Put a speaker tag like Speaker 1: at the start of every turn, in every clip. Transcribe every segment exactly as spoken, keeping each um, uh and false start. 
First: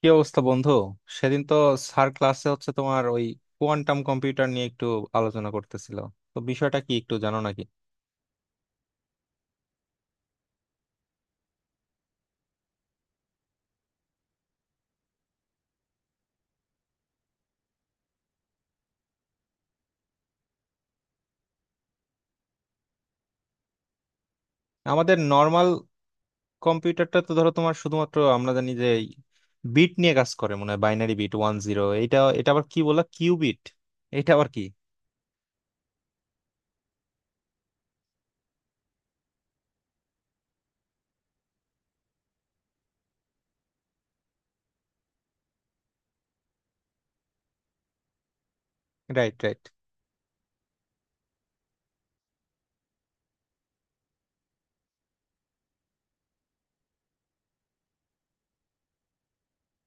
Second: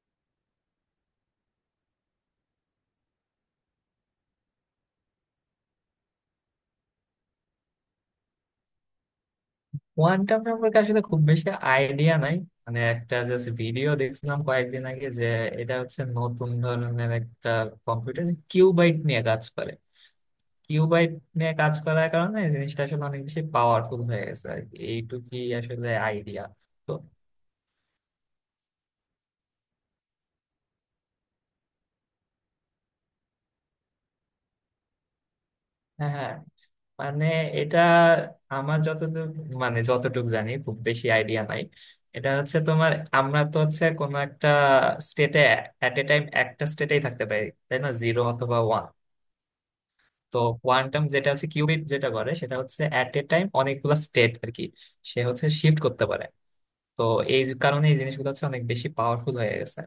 Speaker 1: কি অবস্থা, বন্ধু? সেদিন তো স্যার ক্লাসে হচ্ছে তোমার ওই কোয়ান্টাম কম্পিউটার নিয়ে একটু আলোচনা করতেছিল। তো বিষয়টা কি একটু জানো নাকি?
Speaker 2: কোয়ান্টাম সম্পর্কে আসলে খুব বেশি আইডিয়া নাই। মানে একটা জাস্ট ভিডিও দেখছিলাম কয়েকদিন আগে যে এটা হচ্ছে নতুন ধরনের একটা কম্পিউটার, কিউবাইট নিয়ে কাজ করে। কিউবাইট নিয়ে কাজ করার কারণে এই জিনিসটা আসলে অনেক বেশি পাওয়ারফুল হয়ে গেছে আর কি।
Speaker 1: আমাদের
Speaker 2: এইটুকুই
Speaker 1: নর্মাল
Speaker 2: আসলে আইডিয়া। তো
Speaker 1: কম্পিউটারটা তো ধরো তোমার শুধুমাত্র আমরা জানি যে বিট নিয়ে কাজ করে, মনে হয় বাইনারি বিট ওয়ান জিরো। এটা এটা আবার কি বলা কিউবিট? এটা আবার কি?
Speaker 2: হ্যাঁ, মানে এটা আমার যতদূর, মানে যতটুকু জানি, খুব বেশি আইডিয়া নাই। এটা হচ্ছে তোমার আমরা তো হচ্ছে কোনো একটা স্টেটে এট এ টাইম একটা স্টেটেই থাকতে পারি তাই না, জিরো অথবা ওয়ান।
Speaker 1: Right, right.
Speaker 2: তো কোয়ান্টাম যেটা হচ্ছে কিউবিট যেটা করে সেটা হচ্ছে অ্যাট এ টাইম অনেকগুলো স্টেট আর কি, সে হচ্ছে শিফট করতে পারে। তো এই কারণে এই জিনিসগুলো হচ্ছে অনেক বেশি পাওয়ারফুল হয়ে গেছে।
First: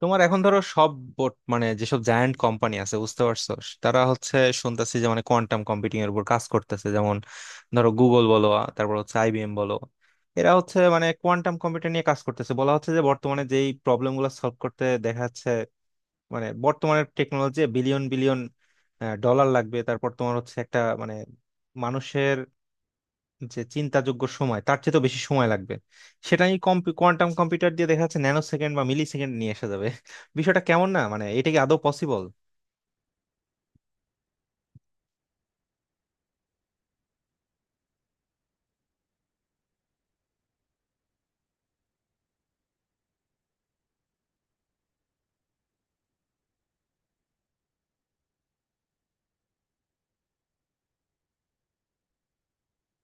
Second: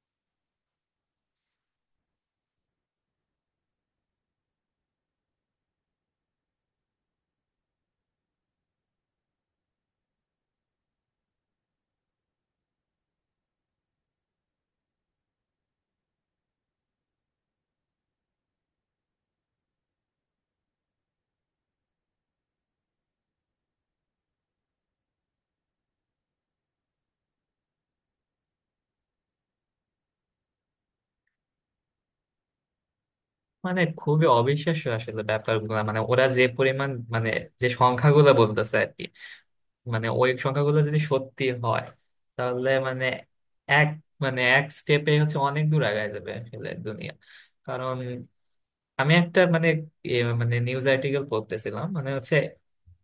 Speaker 1: তোমার এখন ধরো সব বোর্ড, মানে যেসব জায়ান্ট কোম্পানি আছে, বুঝতে পারছো, তারা হচ্ছে শুনতেছি যে মানে কোয়ান্টাম কম্পিউটিং এর উপর কাজ করতেছে। যেমন ধরো গুগল বলো, আ, তারপর হচ্ছে আইবিএম বলো, এরা হচ্ছে মানে কোয়ান্টাম কম্পিউটার নিয়ে কাজ করতেছে। বলা হচ্ছে যে বর্তমানে যেই প্রবলেম গুলো সলভ করতে দেখা যাচ্ছে, মানে বর্তমানের টেকনোলজি বিলিয়ন বিলিয়ন ডলার লাগবে, তারপর তোমার হচ্ছে একটা মানে মানুষের যে চিন্তাযোগ্য সময়, তার চেয়ে তো বেশি সময় লাগবে, সেটা এই কোয়ান্টাম কম্পিউটার দিয়ে দেখা যাচ্ছে ন্যানো সেকেন্ড বা মিলি সেকেন্ড নিয়ে আসা যাবে। বিষয়টা কেমন না? মানে এটা কি আদৌ পসিবল?
Speaker 2: মানে খুবই অবিশ্বাস্য আসলে ব্যাপারগুলো। মানে ওরা যে পরিমাণ, মানে যে সংখ্যাগুলো বলতেছে আর কি, মানে ওই সংখ্যাগুলো যদি সত্যি হয় তাহলে মানে এক মানে এক স্টেপে হচ্ছে অনেক দূর আগায় যাবে আসলে দুনিয়া। কারণ আমি একটা মানে এ মানে নিউজ আর্টিকেল পড়তেছিলাম। মানে হচ্ছে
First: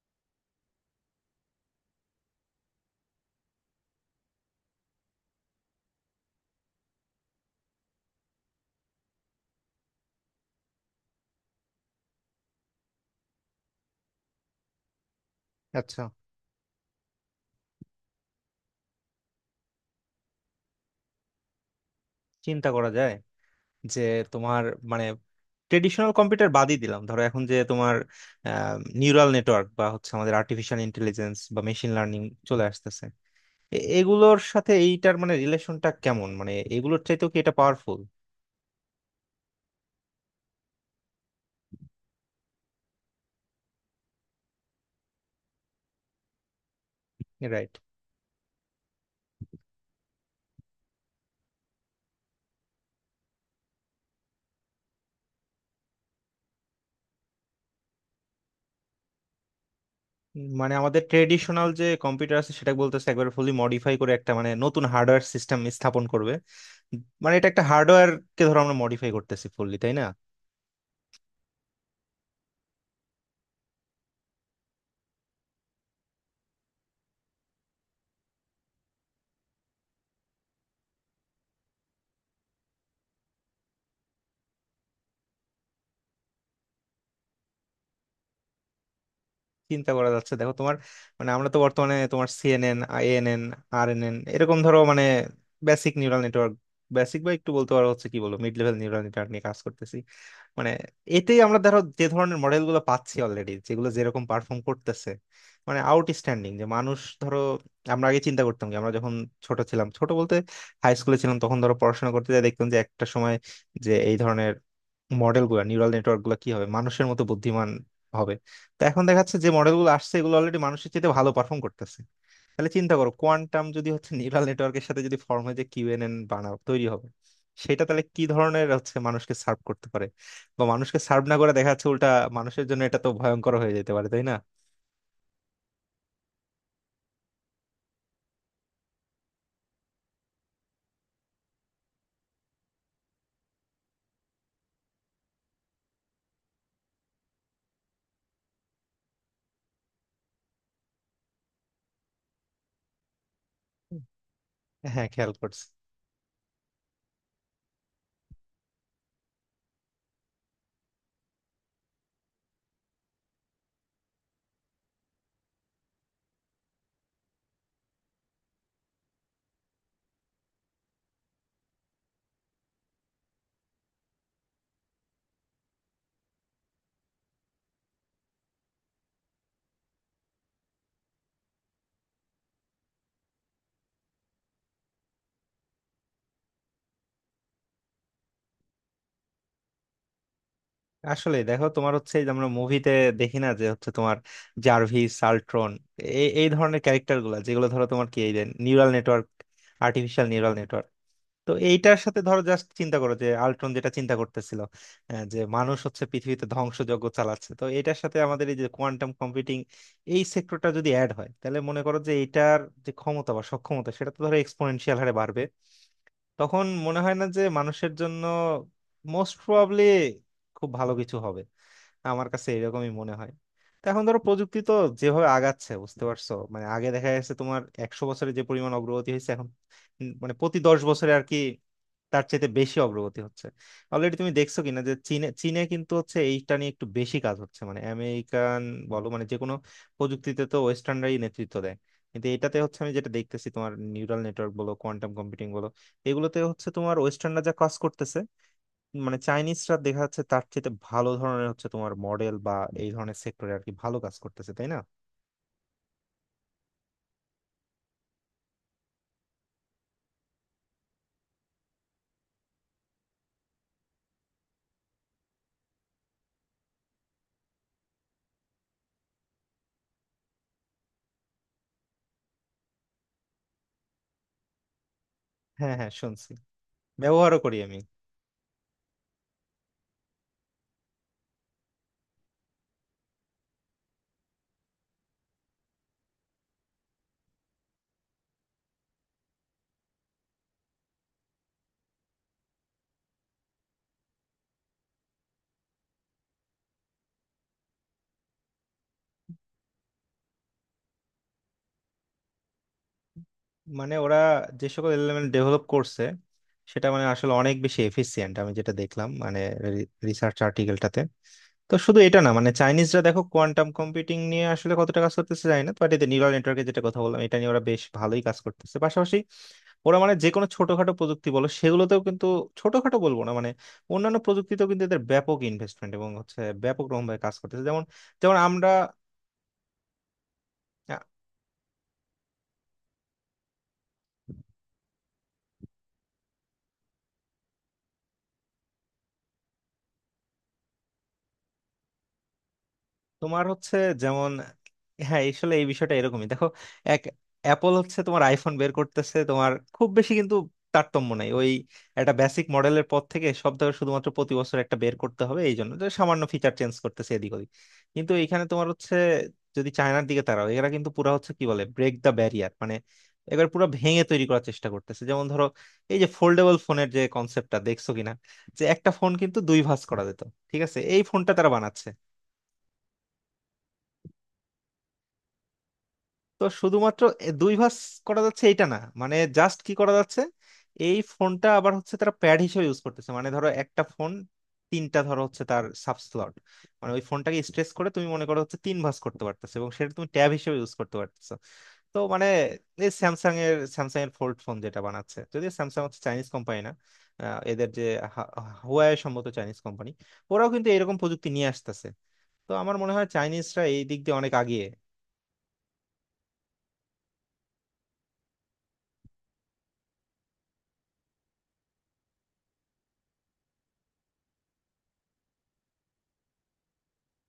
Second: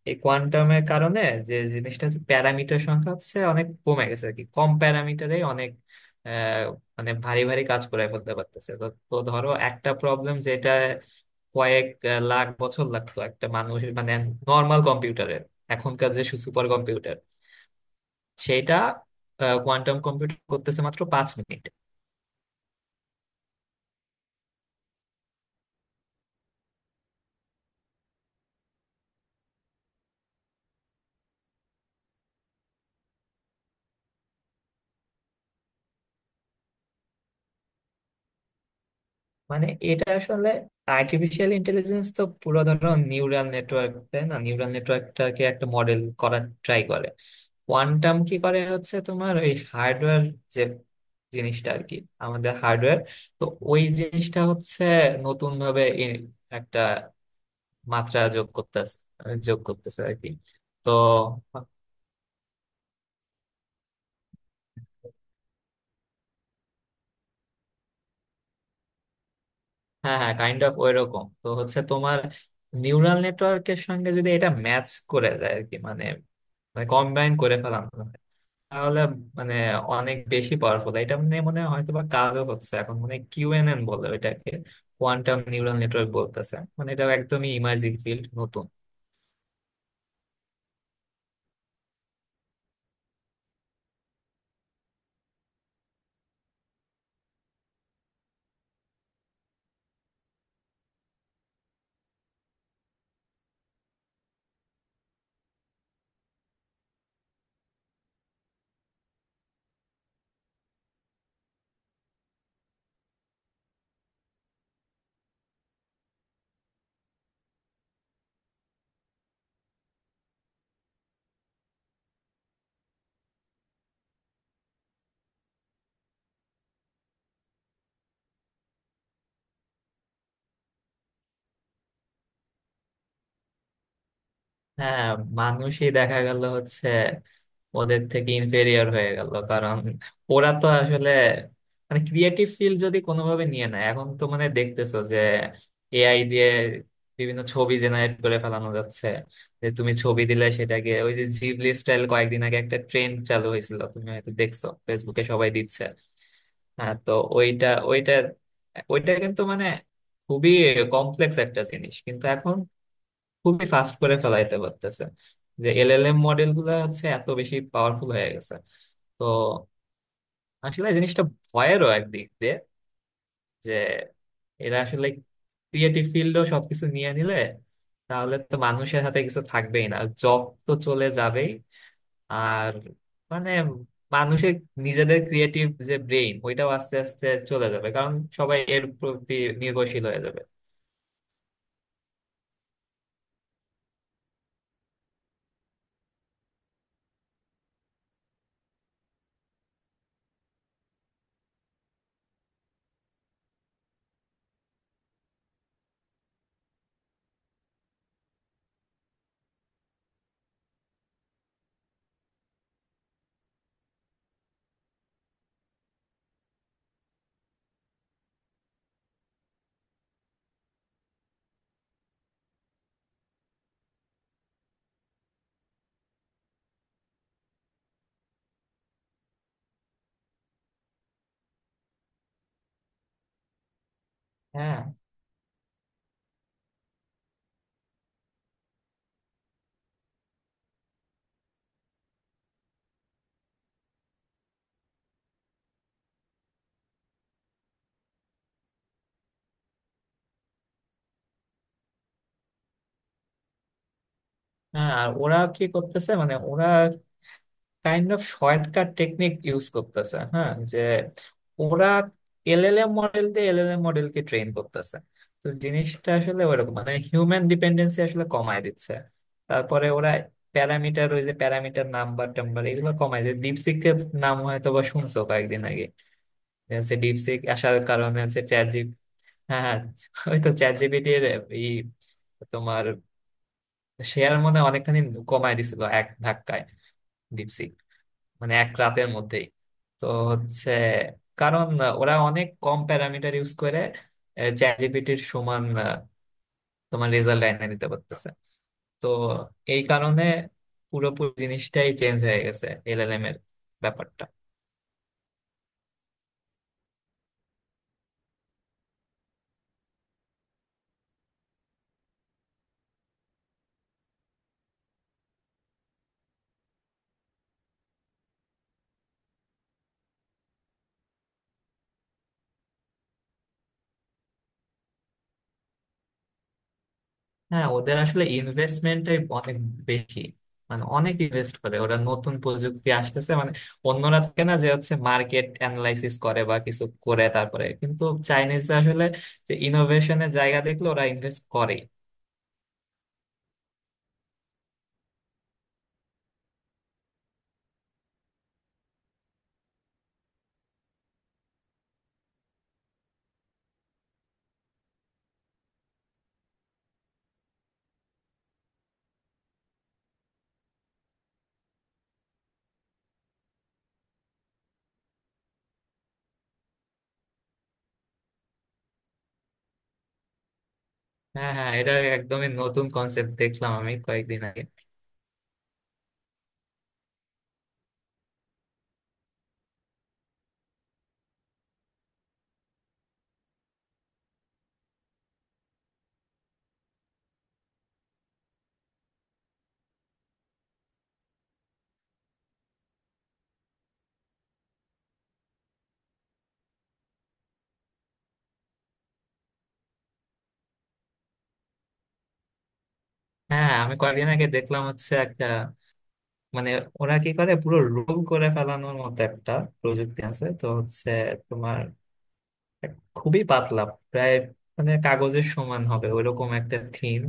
Speaker 2: এই কোয়ান্টামের কারণে যে জিনিসটা হচ্ছে প্যারামিটার সংখ্যা হচ্ছে অনেক কমে গেছে আর কি, কম প্যারামিটারে অনেক আহ, মানে ভারী ভারী কাজ করে ফেলতে পারতেছে। তো তো ধরো একটা প্রবলেম যেটা কয়েক আহ, লাখ বছর লাগতো একটা মানুষ মানে নর্মাল কম্পিউটারের
Speaker 1: আচ্ছা,
Speaker 2: এখনকার যে সুপার কম্পিউটার, সেটা কোয়ান্টাম কম্পিউটার করতেছে মাত্র পাঁচ মিনিট।
Speaker 1: চিন্তা করা যায় যে তোমার মানে ট্রেডিশনাল কম্পিউটার বাদই দিলাম, ধরো এখন যে তোমার নিউরাল নেটওয়ার্ক বা হচ্ছে আমাদের আর্টিফিশিয়াল ইন্টেলিজেন্স বা মেশিন লার্নিং চলে আসতেছে, এ- এগুলোর সাথে এইটার মানে রিলেশনটা কেমন? মানে এগুলোর চাইতেও কি এটা পাওয়ারফুল?
Speaker 2: মানে এটা আসলে আর্টিফিশিয়াল ইন্টেলিজেন্স তো পুরো ধরো নিউরাল নেটওয়ার্ক তাই না, নিউরাল নেটওয়ার্কটাকে একটা মডেল করার ট্রাই করে।
Speaker 1: রাইট।
Speaker 2: কোয়ান্টাম কি করে হচ্ছে তোমার ওই হার্ডওয়্যার যে জিনিসটা আর কি, আমাদের হার্ডওয়্যার, তো ওই জিনিসটা হচ্ছে নতুন ভাবে একটা মাত্রা যোগ করতেছে, যোগ করতেছে আর কি।
Speaker 1: মানে
Speaker 2: তো
Speaker 1: আমাদের ট্রেডিশনাল যে কম্পিউটার আছে সেটা বলতেছে একবার ফুলি মডিফাই করে একটা মানে নতুন হার্ডওয়্যার সিস্টেম স্থাপন করবে। মানে এটা একটা হার্ডওয়্যার কে ধরো আমরা মডিফাই করতেছি ফুললি, তাই না?
Speaker 2: হ্যাঁ হ্যাঁ, কাইন্ড অফ ওইরকম। তো হচ্ছে তোমার নিউরাল নেটওয়ার্কের সঙ্গে যদি এটা ম্যাচ করে যায় আর কি, মানে মানে কম্বাইন করে ফেলাম, তাহলে মানে অনেক বেশি পাওয়ারফুল। এটা নিয়ে মনে হয় হয়তো বা কাজও হচ্ছে এখন, মানে কিউএনএন বলে ওইটাকে, কোয়ান্টাম নিউরাল নেটওয়ার্ক বলতেছে। মানে এটা একদমই ইমার্জিং ফিল্ড, নতুন।
Speaker 1: চিন্তা করা যাচ্ছে, দেখো তোমার মানে আমরা তো বর্তমানে তোমার সিএনএন, আইএনএন, আরএনএন এরকম ধরো মানে বেসিক নিউরাল নেটওয়ার্ক, বেসিক বা একটু বলতে পারো হচ্ছে কি বলবো মিড লেভেল নিউরাল নেটওয়ার্ক নিয়ে কাজ করতেছি। মানে এতেই আমরা ধরো যে ধরনের মডেল গুলো পাচ্ছি অলরেডি, যেগুলো যেরকম পারফর্ম করতেছে, মানে আউটস্ট্যান্ডিং, যে মানুষ ধরো আমরা আগে চিন্তা করতাম, কি আমরা যখন ছোট ছিলাম, ছোট বলতে হাই স্কুলে ছিলাম তখন, ধরো পড়াশোনা করতে যাই, দেখতাম যে একটা সময় যে এই ধরনের মডেল গুলা, নিউরাল নেটওয়ার্ক গুলো, কি হবে মানুষের মতো বুদ্ধিমান হবে? তো এখন দেখা যাচ্ছে যে মডেল গুলো আসছে, এগুলো অলরেডি মানুষের চেয়ে ভালো পারফর্ম করতেছে। তাহলে চিন্তা করো, কোয়ান্টাম যদি হচ্ছে নিউরাল নেটওয়ার্কের সাথে যদি ফর্ম হয়, যে কিউএনএন বানাও, তৈরি হবে, সেটা তাহলে কি ধরনের হচ্ছে মানুষকে সার্ভ করতে পারে, বা মানুষকে সার্ভ না করে দেখা যাচ্ছে উল্টা মানুষের জন্য এটা তো ভয়ঙ্কর হয়ে যেতে পারে, তাই না?
Speaker 2: হ্যাঁ, মানুষই দেখা গেল হচ্ছে ওদের থেকে ইনফেরিয়র হয়ে গেল। কারণ ওরা তো আসলে মানে ক্রিয়েটিভ ফিল্ড যদি কোনোভাবে নিয়ে নেয়, এখন তো মানে দেখতেছো যে এআই দিয়ে বিভিন্ন ছবি জেনারেট করে ফেলানো যাচ্ছে, যে তুমি ছবি দিলে সেটাকে ওই যে জিবলি স্টাইল কয়েকদিন আগে একটা ট্রেন্ড চালু হয়েছিল, তুমি হয়তো দেখছো
Speaker 1: হ্যাঁ,
Speaker 2: ফেসবুকে
Speaker 1: খেয়াল
Speaker 2: সবাই
Speaker 1: করছি।
Speaker 2: দিচ্ছে। হ্যাঁ, তো ওইটা ওইটা ওইটা কিন্তু মানে খুবই কমপ্লেক্স একটা জিনিস, কিন্তু এখন খুবই ফাস্ট করে ফেলাইতে পারতেছে। যে এলএলএম মডেল গুলা হচ্ছে এত বেশি পাওয়ারফুল হয়ে গেছে। তো আসলে জিনিসটা ভয়েরও একদিক দিয়ে, যে এরা আসলে ক্রিয়েটিভ ফিল্ডও সবকিছু নিয়ে নিলে তাহলে তো মানুষের হাতে কিছু থাকবেই না, জব তো চলে যাবেই। আর মানে মানুষের নিজেদের ক্রিয়েটিভ যে ব্রেইন, ওইটাও আস্তে আস্তে চলে যাবে কারণ সবাই এর প্রতি নির্ভরশীল হয়ে যাবে।
Speaker 1: আসলে দেখো তোমার হচ্ছে এই যে আমরা মুভিতে দেখি না যে হচ্ছে তোমার জার্ভিস, সালট্রন, এই এই ধরনের ক্যারেক্টার গুলা যেগুলো ধরো তোমার কি এই যে neural network, artificial neural network. তো এইটার সাথে ধরো জাস্ট চিন্তা করো যে আল্ট্রন যেটা চিন্তা করতেছিল, আহ, যে মানুষ হচ্ছে পৃথিবীতে ধ্বংসযজ্ঞ চালাচ্ছে, তো এটার সাথে আমাদের এই যে কোয়ান্টাম কম্পিউটিং এই সেক্টরটা যদি অ্যাড হয়, তাহলে মনে করো যে এটার যে ক্ষমতা বা সক্ষমতা সেটা তো ধরো এক্সপোনেনশিয়াল হারে বাড়বে। তখন মনে হয় না যে মানুষের জন্য মোস্ট প্রবাবলি খুব ভালো কিছু হবে, আমার কাছে এরকমই মনে হয়। তো এখন ধরো প্রযুক্তি তো যেভাবে আগাচ্ছে, বুঝতে পারছো, মানে আগে দেখা যাচ্ছে তোমার একশো বছরে যে পরিমাণ অগ্রগতি হয়েছে, এখন উম মানে প্রতি দশ বছরে আর কি তার চাইতে বেশি অগ্রগতি হচ্ছে। অলরেডি তুমি দেখছো কিনা
Speaker 2: হ্যাঁ
Speaker 1: যে চীনে চীনে কিন্তু হচ্ছে এইটা নিয়ে একটু বেশি কাজ হচ্ছে মানে আমেরিকান বলো, মানে যে কোনো প্রযুক্তিতে তো ওয়েস্টার্নরাই নেতৃত্ব দেয়, কিন্তু এটাতে হচ্ছে আমি যেটা দেখতেছি তোমার নিউরাল নেটওয়ার্ক বলো, কোয়ান্টাম কম্পিউটিং বলো, এগুলোতে হচ্ছে তোমার ওয়েস্টার্নরা যা কাজ করতেছে মানে চাইনিজরা দেখা যাচ্ছে তার চেয়ে ভালো ধরনের হচ্ছে তোমার মডেল বা এই ধরনের সেক্টরে আর কি ভালো কাজ করতেছে, তাই না?
Speaker 2: হ্যাঁ, আর ওরা কি করতেছে মানে ওরা kind of shortcut technique use করতেছে। হ্যাঁ, যে ওরা এলএলএম মডেল দিয়ে এলএলএম মডেলকে ট্রেন করতেছে। তো জিনিসটা আসলে ওরকম, মানে হিউম্যান ডিপেন্ডেন্সি আসলে কমায় দিচ্ছে। তারপরে ওরা প্যারামিটার, ওই যে প্যারামিটার নাম্বার টাম্বার, এগুলো কমায় দিচ্ছে। ডিপসিকের নাম হয়তো বা শুনছো কয়েকদিন
Speaker 1: হ্যাঁ,
Speaker 2: আগে,
Speaker 1: হ্যাঁ, শুনছি।
Speaker 2: যে হচ্ছে
Speaker 1: ব্যবহারও
Speaker 2: ডিপসিক
Speaker 1: করি
Speaker 2: আসার
Speaker 1: আমি।
Speaker 2: কারণে হচ্ছে চ্যাট জিপি। হ্যাঁ, ওই তো চ্যাট জিপিটির এই তোমার শেয়ার মনে হয় অনেকখানি কমায় দিছিল এক ধাক্কায় ডিপসিক, মানে এক রাতের মধ্যেই। তো হচ্ছে কারণ আহ, ওরা অনেক কম প্যারামিটার ইউজ করে চ্যাট জিপিটির সমান আহ, তোমার রেজাল্ট এনে দিতে পারতেছে। তো এই কারণে পুরোপুরি জিনিসটাই চেঞ্জ হয়ে গেছে এলএলএম এর
Speaker 1: মানে ওরা
Speaker 2: ব্যাপারটা।
Speaker 1: যে সকল এলিমেন্ট ডেভেলপ করছে সেটা মানে আসলে অনেক বেশি এফিসিয়েন্ট, আমি যেটা দেখলাম মানে রিসার্চ আর্টিকেলটাতে। তো শুধু এটা না, মানে চাইনিজরা দেখো কোয়ান্টাম কম্পিউটিং নিয়ে আসলে কতটা কাজ করতেছে জানি না, বাট এতে নিউরাল নেটওয়ার্কের যেটা কথা বললাম এটা নিয়ে ওরা বেশ ভালোই কাজ করতেছে। পাশাপাশি ওরা মানে যে কোনো ছোটখাটো প্রযুক্তি বলো সেগুলোতেও কিন্তু, ছোটখাটো বলবো না, মানে অন্যান্য প্রযুক্তিতেও কিন্তু এদের ব্যাপক ইনভেস্টমেন্ট এবং হচ্ছে ব্যাপক রকমভাবে কাজ করতেছে।
Speaker 2: হ্যাঁ,
Speaker 1: যেমন,
Speaker 2: ওদের আসলে
Speaker 1: যেমন আমরা,
Speaker 2: ইনভেস্টমেন্টটাই অনেক বেশি। মানে অনেক ইনভেস্ট করে ওরা, নতুন প্রযুক্তি আসতেছে মানে। অন্যরা থাকে না যে হচ্ছে মার্কেট অ্যানালাইসিস করে বা কিছু করে তারপরে, কিন্তু চাইনিজরা আসলে যে ইনোভেশনের জায়গা দেখলে ওরা ইনভেস্ট করে।
Speaker 1: তোমার হচ্ছে যেমন, হ্যাঁ আসলে এই বিষয়টা এরকমই দেখো। এক, অ্যাপল হচ্ছে তোমার আইফোন বের করতেছে, তোমার খুব বেশি কিন্তু তারতম্য নাই, ওই একটা বেসিক মডেলের পর থেকে সব, ধরো শুধুমাত্র প্রতি বছর একটা বের করতে হবে এই জন্য যে সামান্য ফিচার চেঞ্জ করতেছে এদিক ওদিক। কিন্তু এখানে তোমার হচ্ছে, যদি চায়নার দিকে তাকাও, এরা কিন্তু পুরা হচ্ছে কি বলে, ব্রেক দ্য ব্যারিয়ার, মানে এবার পুরো ভেঙে তৈরি করার চেষ্টা করতেছে। যেমন ধরো এই যে ফোল্ডেবল ফোনের যে কনসেপ্টটা, দেখছো কিনা যে একটা ফোন কিন্তু দুই ভাঁজ করা যেত, ঠিক আছে, এই ফোনটা তারা
Speaker 2: হ্যাঁ হ্যাঁ,
Speaker 1: বানাচ্ছে।
Speaker 2: এটা একদমই নতুন কনসেপ্ট দেখলাম আমি কয়েকদিন আগে।
Speaker 1: তো শুধুমাত্র এ- দুই ভাঁজ করা যাচ্ছে এইটা না, মানে জাস্ট কি করা যাচ্ছে, এই ফোনটা আবার হচ্ছে তারা প্যাড হিসেবে ইউজ করতেছে। মানে ধরো একটা ফোন, তিনটা ধরো হচ্ছে তার সাব স্লট, মানে ওই ফোনটাকে স্ট্রেস করে তুমি মনে করো হচ্ছে তিন ভাঁজ করতে পারতেছো এবং সেটা তুমি ট্যাব হিসেবে ইউজ করতে পারতেছো। তো মানে এই স্যামসাং এর স্যামসাং এর ফোল্ড ফোন যেটা বানাচ্ছে, যদিও স্যামসাং হচ্ছে চাইনিজ কোম্পানি না, আহ, এদের যে হা- হুয়াওয়ে সম্ভবত চাইনিজ কোম্পানি, ওরাও কিন্তু এরকম প্রযুক্তি নিয়ে আসতেছে। তো আমার মনে হয় চাইনিজরা
Speaker 2: হ্যাঁ হ্যাঁ,
Speaker 1: এই
Speaker 2: আমি
Speaker 1: দিক দিয়ে
Speaker 2: কয়েকদিন
Speaker 1: অনেক
Speaker 2: আগে
Speaker 1: আগিয়ে।
Speaker 2: দেখলাম হচ্ছে একটা মানে ওরা কি করে পুরো রোল করে ফেলানোর মতো একটা প্রযুক্তি আছে। তো হচ্ছে তোমার খুবই পাতলা, প্রায় মানে কাগজের সমান হবে ওইরকম একটা থিম,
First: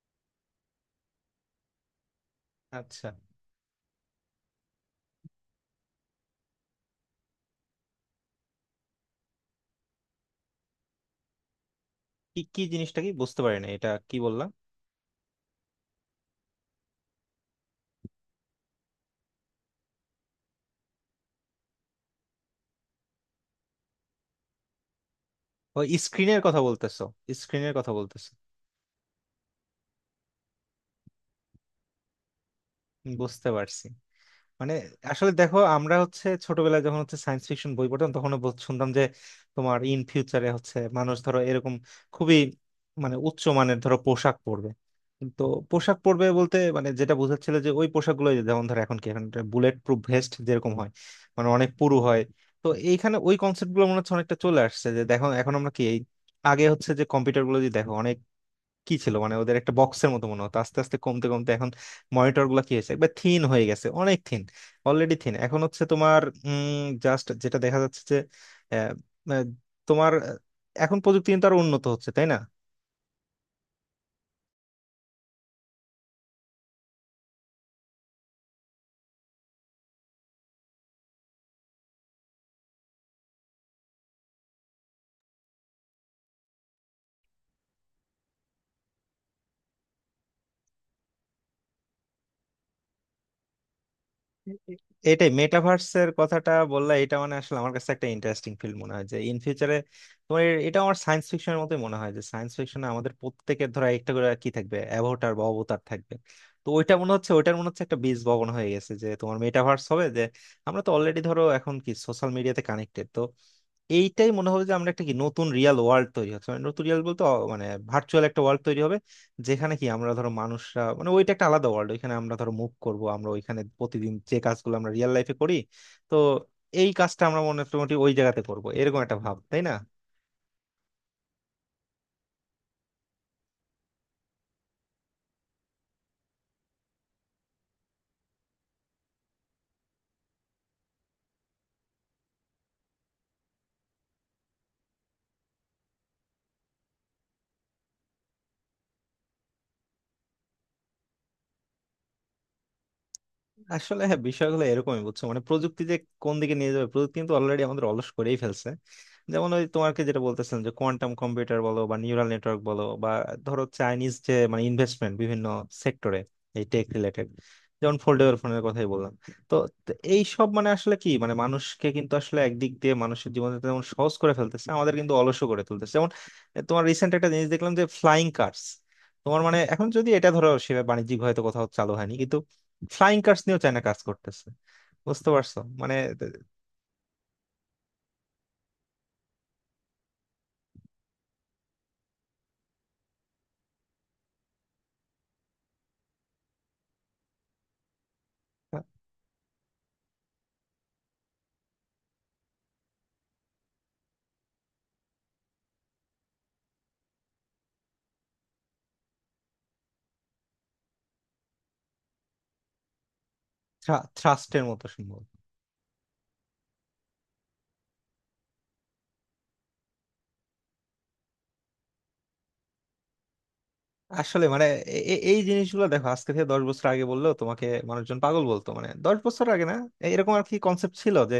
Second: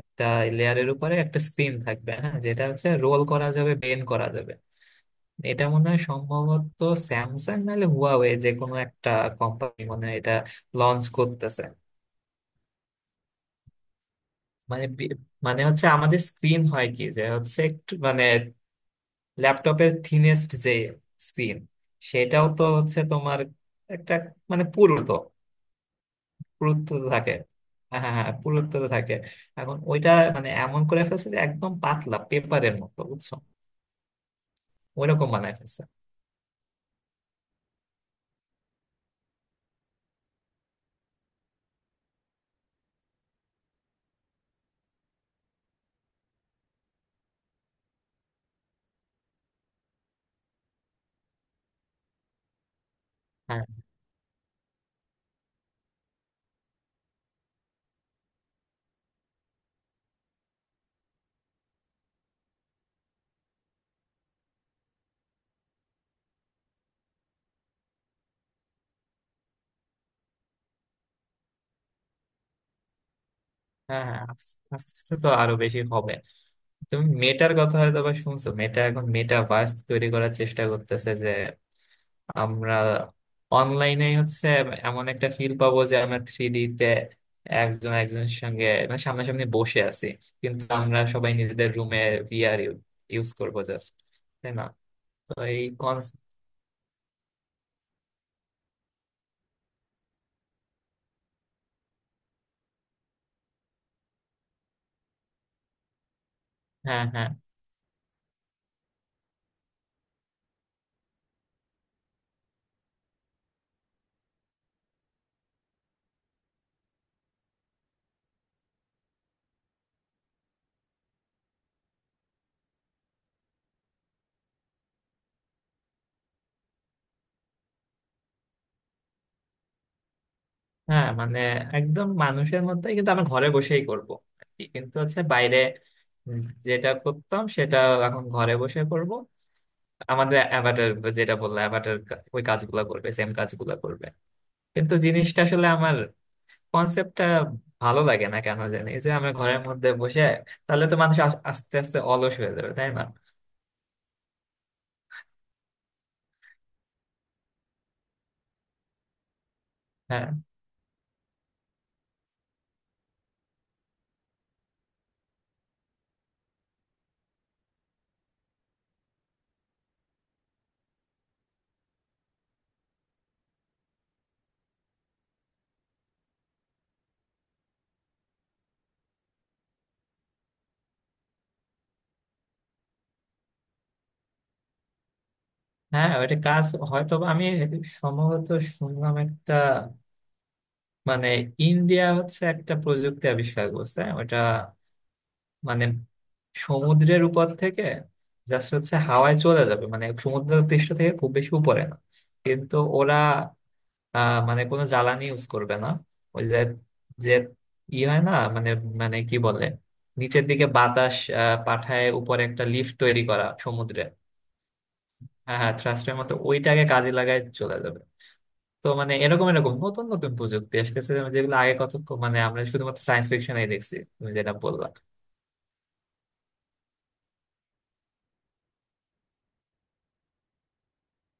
Speaker 2: একটা লেয়ারের উপরে একটা স্ক্রিন থাকবে। হ্যাঁ, যেটা হচ্ছে
Speaker 1: আচ্ছা।
Speaker 2: রোল করা যাবে, বেন্ড করা যাবে। এটা মনে হয় সম্ভবত স্যামসাং নাহলে হুয়াওয়ে, যে কোনো একটা কোম্পানি মনে হয় এটা লঞ্চ করতেছে।
Speaker 1: কি, কি জিনিসটা, কি বুঝতে পারি না, এটা কি বললাম?
Speaker 2: মানে বি- মানে হচ্ছে আমাদের স্ক্রিন হয় কি যে হচ্ছে একটু মানে ল্যাপটপের থিনেস্ট যে স্ক্রিন, সেটাও তো হচ্ছে তোমার একটা মানে পুরুত্ব,
Speaker 1: ও, স্ক্রিনের কথা
Speaker 2: পুরুত্ব
Speaker 1: বলতেছো।
Speaker 2: তো থাকে।
Speaker 1: স্ক্রিনের কথা
Speaker 2: হ্যাঁ হ্যাঁ
Speaker 1: বলতেছো?
Speaker 2: হ্যাঁ, পুরুত্ব তো থাকে। এখন ওইটা মানে এমন করে ফেলছে যে একদম পাতলা পেপারের মতো, বুঝছো?
Speaker 1: বুঝতে পারছি। মানে
Speaker 2: ওইরকম
Speaker 1: আসলে
Speaker 2: বানায়
Speaker 1: দেখো,
Speaker 2: ফেলছে।
Speaker 1: আমরা হচ্ছে ছোটবেলায় যখন হচ্ছে সায়েন্স ফিকশন বই পড়তাম, তখন বল- শুনতাম যে তোমার ইন ফিউচারে হচ্ছে মানুষ ধরো এরকম খুবই মানে উচ্চ মানের ধরো পোশাক পরবে। তো পোশাক পরবে বলতে মানে যেটা বোঝাচ্ছিল যে ওই পোশাকগুলো যেমন ধরো এখন কি, এখন বুলেট প্রুফ ভেস্ট যেরকম হয়, মানে অনেক পুরু হয়। তো এইখানে ওই
Speaker 2: হ্যাঁ
Speaker 1: কনসেপ্ট গুলো মনে হচ্ছে অনেকটা চলে আসছে, যে দেখো এখন আমরা কি এই আগে হচ্ছে যে কম্পিউটার গুলো যদি দেখো কি ছিল, মানে ওদের একটা বক্সের মতো মনে হতো, আস্তে আস্তে কমতে কমতে এখন মনিটর গুলো কি হয়েছে একবার থিন হয়ে গেছে, অনেক থিন, অলরেডি থিন। এখন হচ্ছে তোমার জাস্ট যেটা দেখা যাচ্ছে যে আহ, আহ, তোমার আহ, এখন প্রযুক্তি কিন্তু আরো উন্নত হচ্ছে, তাই না?
Speaker 2: হ্যাঁ, হ্যাঁ আস- আস্তে আস্তে তো আরো বেশি হবে। তুমি মেটার কথা হয়তো বা শুনছো, মেটা এখন মেটা ভার্স তৈরি করার চেষ্টা করতেছে যে আমরা অনলাইনে হচ্ছে এমন একটা ফিল পাবো যে আমরা থ্রি ডি তে একজন একজনের সঙ্গে মানে সামনাসামনি বসে আছি, কিন্তু আমরা সবাই নিজেদের রুমে ভিআর ইউজ করবো জাস্ট,
Speaker 1: এ-
Speaker 2: তাই না?
Speaker 1: এটাই
Speaker 2: তো এই কনস,
Speaker 1: মেটাভার্সের কথাটা বললা, এটা মানে আসলে আমার কাছে একটা ইন্টারেস্টিং ফিল্ড মনে হয় যে ইন ফিউচারে তোমার এ- এটা আমার সায়েন্স ফিকশনের মতোই মনে হয় যে সায়েন্স ফিকশনে আমাদের প্রত্যেকের ধরো একটা করে কি থাকবে, অ্যাভাটার বা অবতার থাকবে। তো ওইটা
Speaker 2: হ্যাঁ
Speaker 1: মনে
Speaker 2: হ্যাঁ
Speaker 1: হচ্ছে, ওইটার মনে হচ্ছে একটা বীজ বপন হয়ে গেছে যে তোমার মেটাভার্স হবে যে আমরা তো অলরেডি ধরো এখন কি সোশ্যাল মিডিয়াতে কানেক্টেড। তো এইটাই মনে হবে যে আমরা একটা কি নতুন রিয়াল ওয়ার্ল্ড তৈরি হচ্ছে, মানে নতুন রিয়াল বলতে অ- মানে ভার্চুয়াল একটা ওয়ার্ল্ড তৈরি হবে, যেখানে কি আমরা ধরো মানুষরা, মানে ওইটা একটা আলাদা ওয়ার্ল্ড, ওইখানে আমরা ধরো মুভ করব, আমরা ওইখানে প্রতিদিন যে কাজগুলো আমরা রিয়েল লাইফে করি, তো এই কাজটা আমরা মোটামুটি ওই জায়গাতে করব, এরকম একটা ভাব, তাই না?
Speaker 2: হ্যাঁ, মানে একদম মানুষের মধ্যে, কিন্তু আমি ঘরে বসেই করব আর কি। কিন্তু হচ্ছে বাইরে উম যেটা করতাম সেটা এখন ঘরে বসে করব। আমাদের অ্যাভাটার, যেটা বললো অ্যাভাটার, ওই কাজগুলো করবে, সেম কাজগুলো করবে। কিন্তু জিনিসটা আসলে আমার কনসেপ্টটা ভালো লাগে না কেন জানি, যে আমরা ঘরের মধ্যে বসে, তাহলে তো মানুষ আস- আস্তে আস্তে অলস হয়ে যাবে তাই না।
Speaker 1: আসলে হ্যাঁ, বিষয়গুলো এরকমই, বুঝছো মানে প্রযুক্তি যে কোন দিকে নিয়ে যাবে, প্রযুক্তি কিন্তু অলরেডি আমাদের অলস করেই ফেলছে। যেমন ওই তোমাকে যেটা
Speaker 2: হ্যাঁ
Speaker 1: বলতেছিলাম যে কোয়ান্টাম কম্পিউটার বলো বা নিউরাল নেটওয়ার্ক বলো বা ধরো চাইনিজ যে মানে ইনভেস্টমেন্ট বিভিন্ন সেক্টরে, এই টেক রিলেটেড, যেমন ফোল্ডেবল ফোনের কথাই বললাম। তো তো এই সব মানে আসলে কি, মানে মানুষকে কিন্তু আসলে একদিক দিয়ে মানুষের জীবনে যেমন সহজ করে ফেলতেছে, আমাদের কিন্তু অলসও করে তুলতেছে। যেমন এ, তোমার রিসেন্ট একটা জিনিস দেখলাম যে ফ্লাইং কার্স, তোমার মানে এখন যদি এটা ধরো সে বাণিজ্যিক হয়তো কোথাও চালু হয়নি, ফ্লাইং কার্স নিয়েও চায়না কাজ করতেছে, বুঝতে পারছো মানে।
Speaker 2: হ্যাঁ, ওইটা কাজ হয়তো বা আমি সম্ভবত শুনলাম একটা, মানে ইন্ডিয়া হচ্ছে একটা প্রযুক্তি আবিষ্কার করছে। ওটা মানে সমুদ্রের উপর থেকে জাস্ট হচ্ছে হাওয়ায় চলে যাবে, মানে সমুদ্রের পৃষ্ঠ থেকে খুব বেশি উপরে না। কিন্তু ওরা আহ, মানে কোনো জ্বালানি ইউজ করবে না। ওই যে যে ই হয় না, মানে মানে কি বলে, নিচের দিকে বাতাস আহ, পাঠায় উপরে একটা লিফট তৈরি করা সমুদ্রে।
Speaker 1: থ্রাস্টের মতো সম্ভব।
Speaker 2: হ্যাঁ হ্যাঁ, থ্রাস্টের মতো ওইটাকে কাজে লাগায় চলে যাবে। তো মানে এরকম এরকম নতুন নতুন প্রযুক্তি আসতেছে যেগুলো আগে কত, মানে আমরা শুধুমাত্র সায়েন্স ফিকশনেই দেখছি, তুমি
Speaker 1: আসলে
Speaker 2: যেটা
Speaker 1: মানে
Speaker 2: বললা।
Speaker 1: এ- এ- এই জিনিসগুলো দেখো আজকে থেকে দশ বছর আগে বললেও তোমাকে মানুষজন পাগল বলতো, মানে দশ বছর আগে না এরকম আর কি কনসেপ্ট ছিল যে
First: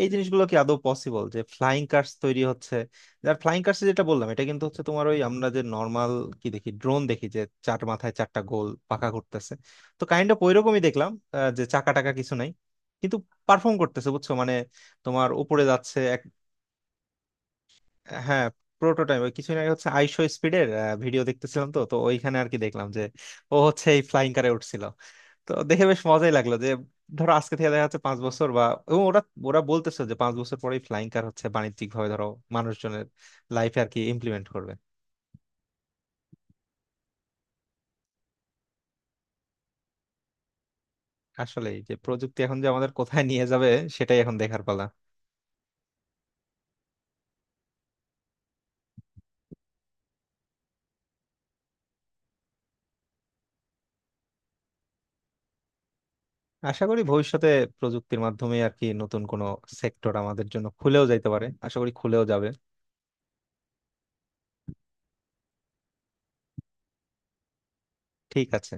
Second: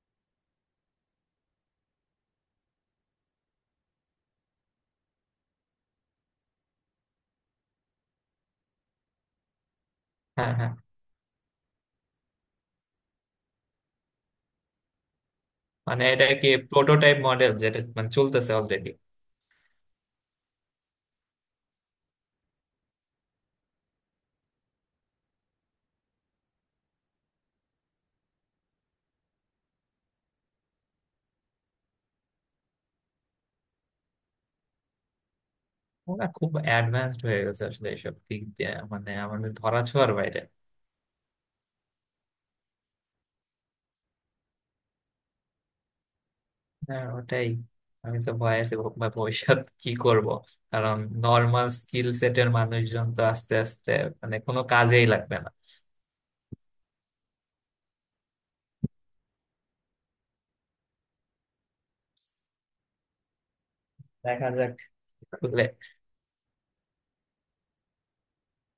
Speaker 1: এই জিনিসগুলো কি আদৌ পসিবল যে ফ্লাইং কার্স তৈরি হচ্ছে? যার ফ্লাইং কার্স যেটা বললাম এটা কিন্তু হচ্ছে তোমার ওই আমরা যে নর্মাল কি দেখি, ড্রোন দেখি যে চার মাথায় চারটা গোল পাখা করতেছে, তো কাইন্ড অফ
Speaker 2: হ্যাঁ হ্যাঁ,
Speaker 1: ওইরকমই দেখলাম। আহ, যে চাকা টাকা কিছু নাই, কিন্তু পারফর্ম করতেছে, বুঝছো মানে তোমার উপরে যাচ্ছে
Speaker 2: মানে
Speaker 1: এক।
Speaker 2: এটা কি প্রোটোটাইপ মডেল যেটা মানে
Speaker 1: হ্যাঁ,
Speaker 2: চলতেছে অলরেডি?
Speaker 1: প্রোটোটাইপ। ওই কিছুদিন আগে হচ্ছে আইশো স্পিডের ভিডিও দেখতেছিলাম, তো তো ওইখানে আর কি দেখলাম যে ও হচ্ছে এই ফ্লাইং কারে উঠছিল। তো দেখে বেশ মজাই লাগলো যে ধরো আজকে থেকে দেখা যাচ্ছে পাঁচ বছর বা, এবং ওরা, ওরা বলতেছে যে পাঁচ বছর পরেই ফ্লাইং কার হচ্ছে বাণিজ্যিক ভাবে ধরো মানুষজনের লাইফে আর কি ইমপ্লিমেন্ট করবে।
Speaker 2: ওরা খুব অ্যাডভান্সড হয়ে গেছে আসলে এইসব দিক দিয়ে, মানে আমাদের ধরাছোঁয়ার বাইরে।
Speaker 1: আসলে যে প্রযুক্তি এখন যে আমাদের কোথায় নিয়ে যাবে সেটাই এখন দেখার পালা।
Speaker 2: হ্যাঁ, ওটাই। আমি তো ভয় আছি ভ- বা ভবিষ্যৎ কি করব, কারণ নর্মাল স্কিল সেটের মানুষজন তো আস্তে আস্তে মানে কোনো কাজেই লাগবে না।
Speaker 1: আশা করি ভবিষ্যতে প্রযুক্তির মাধ্যমে আর কি নতুন কোনো সেক্টর আমাদের জন্য খুলেও যাইতে পারে, আশা করি খুলেও যাবে।
Speaker 2: দেখা যাক।
Speaker 1: ঠিক আছে।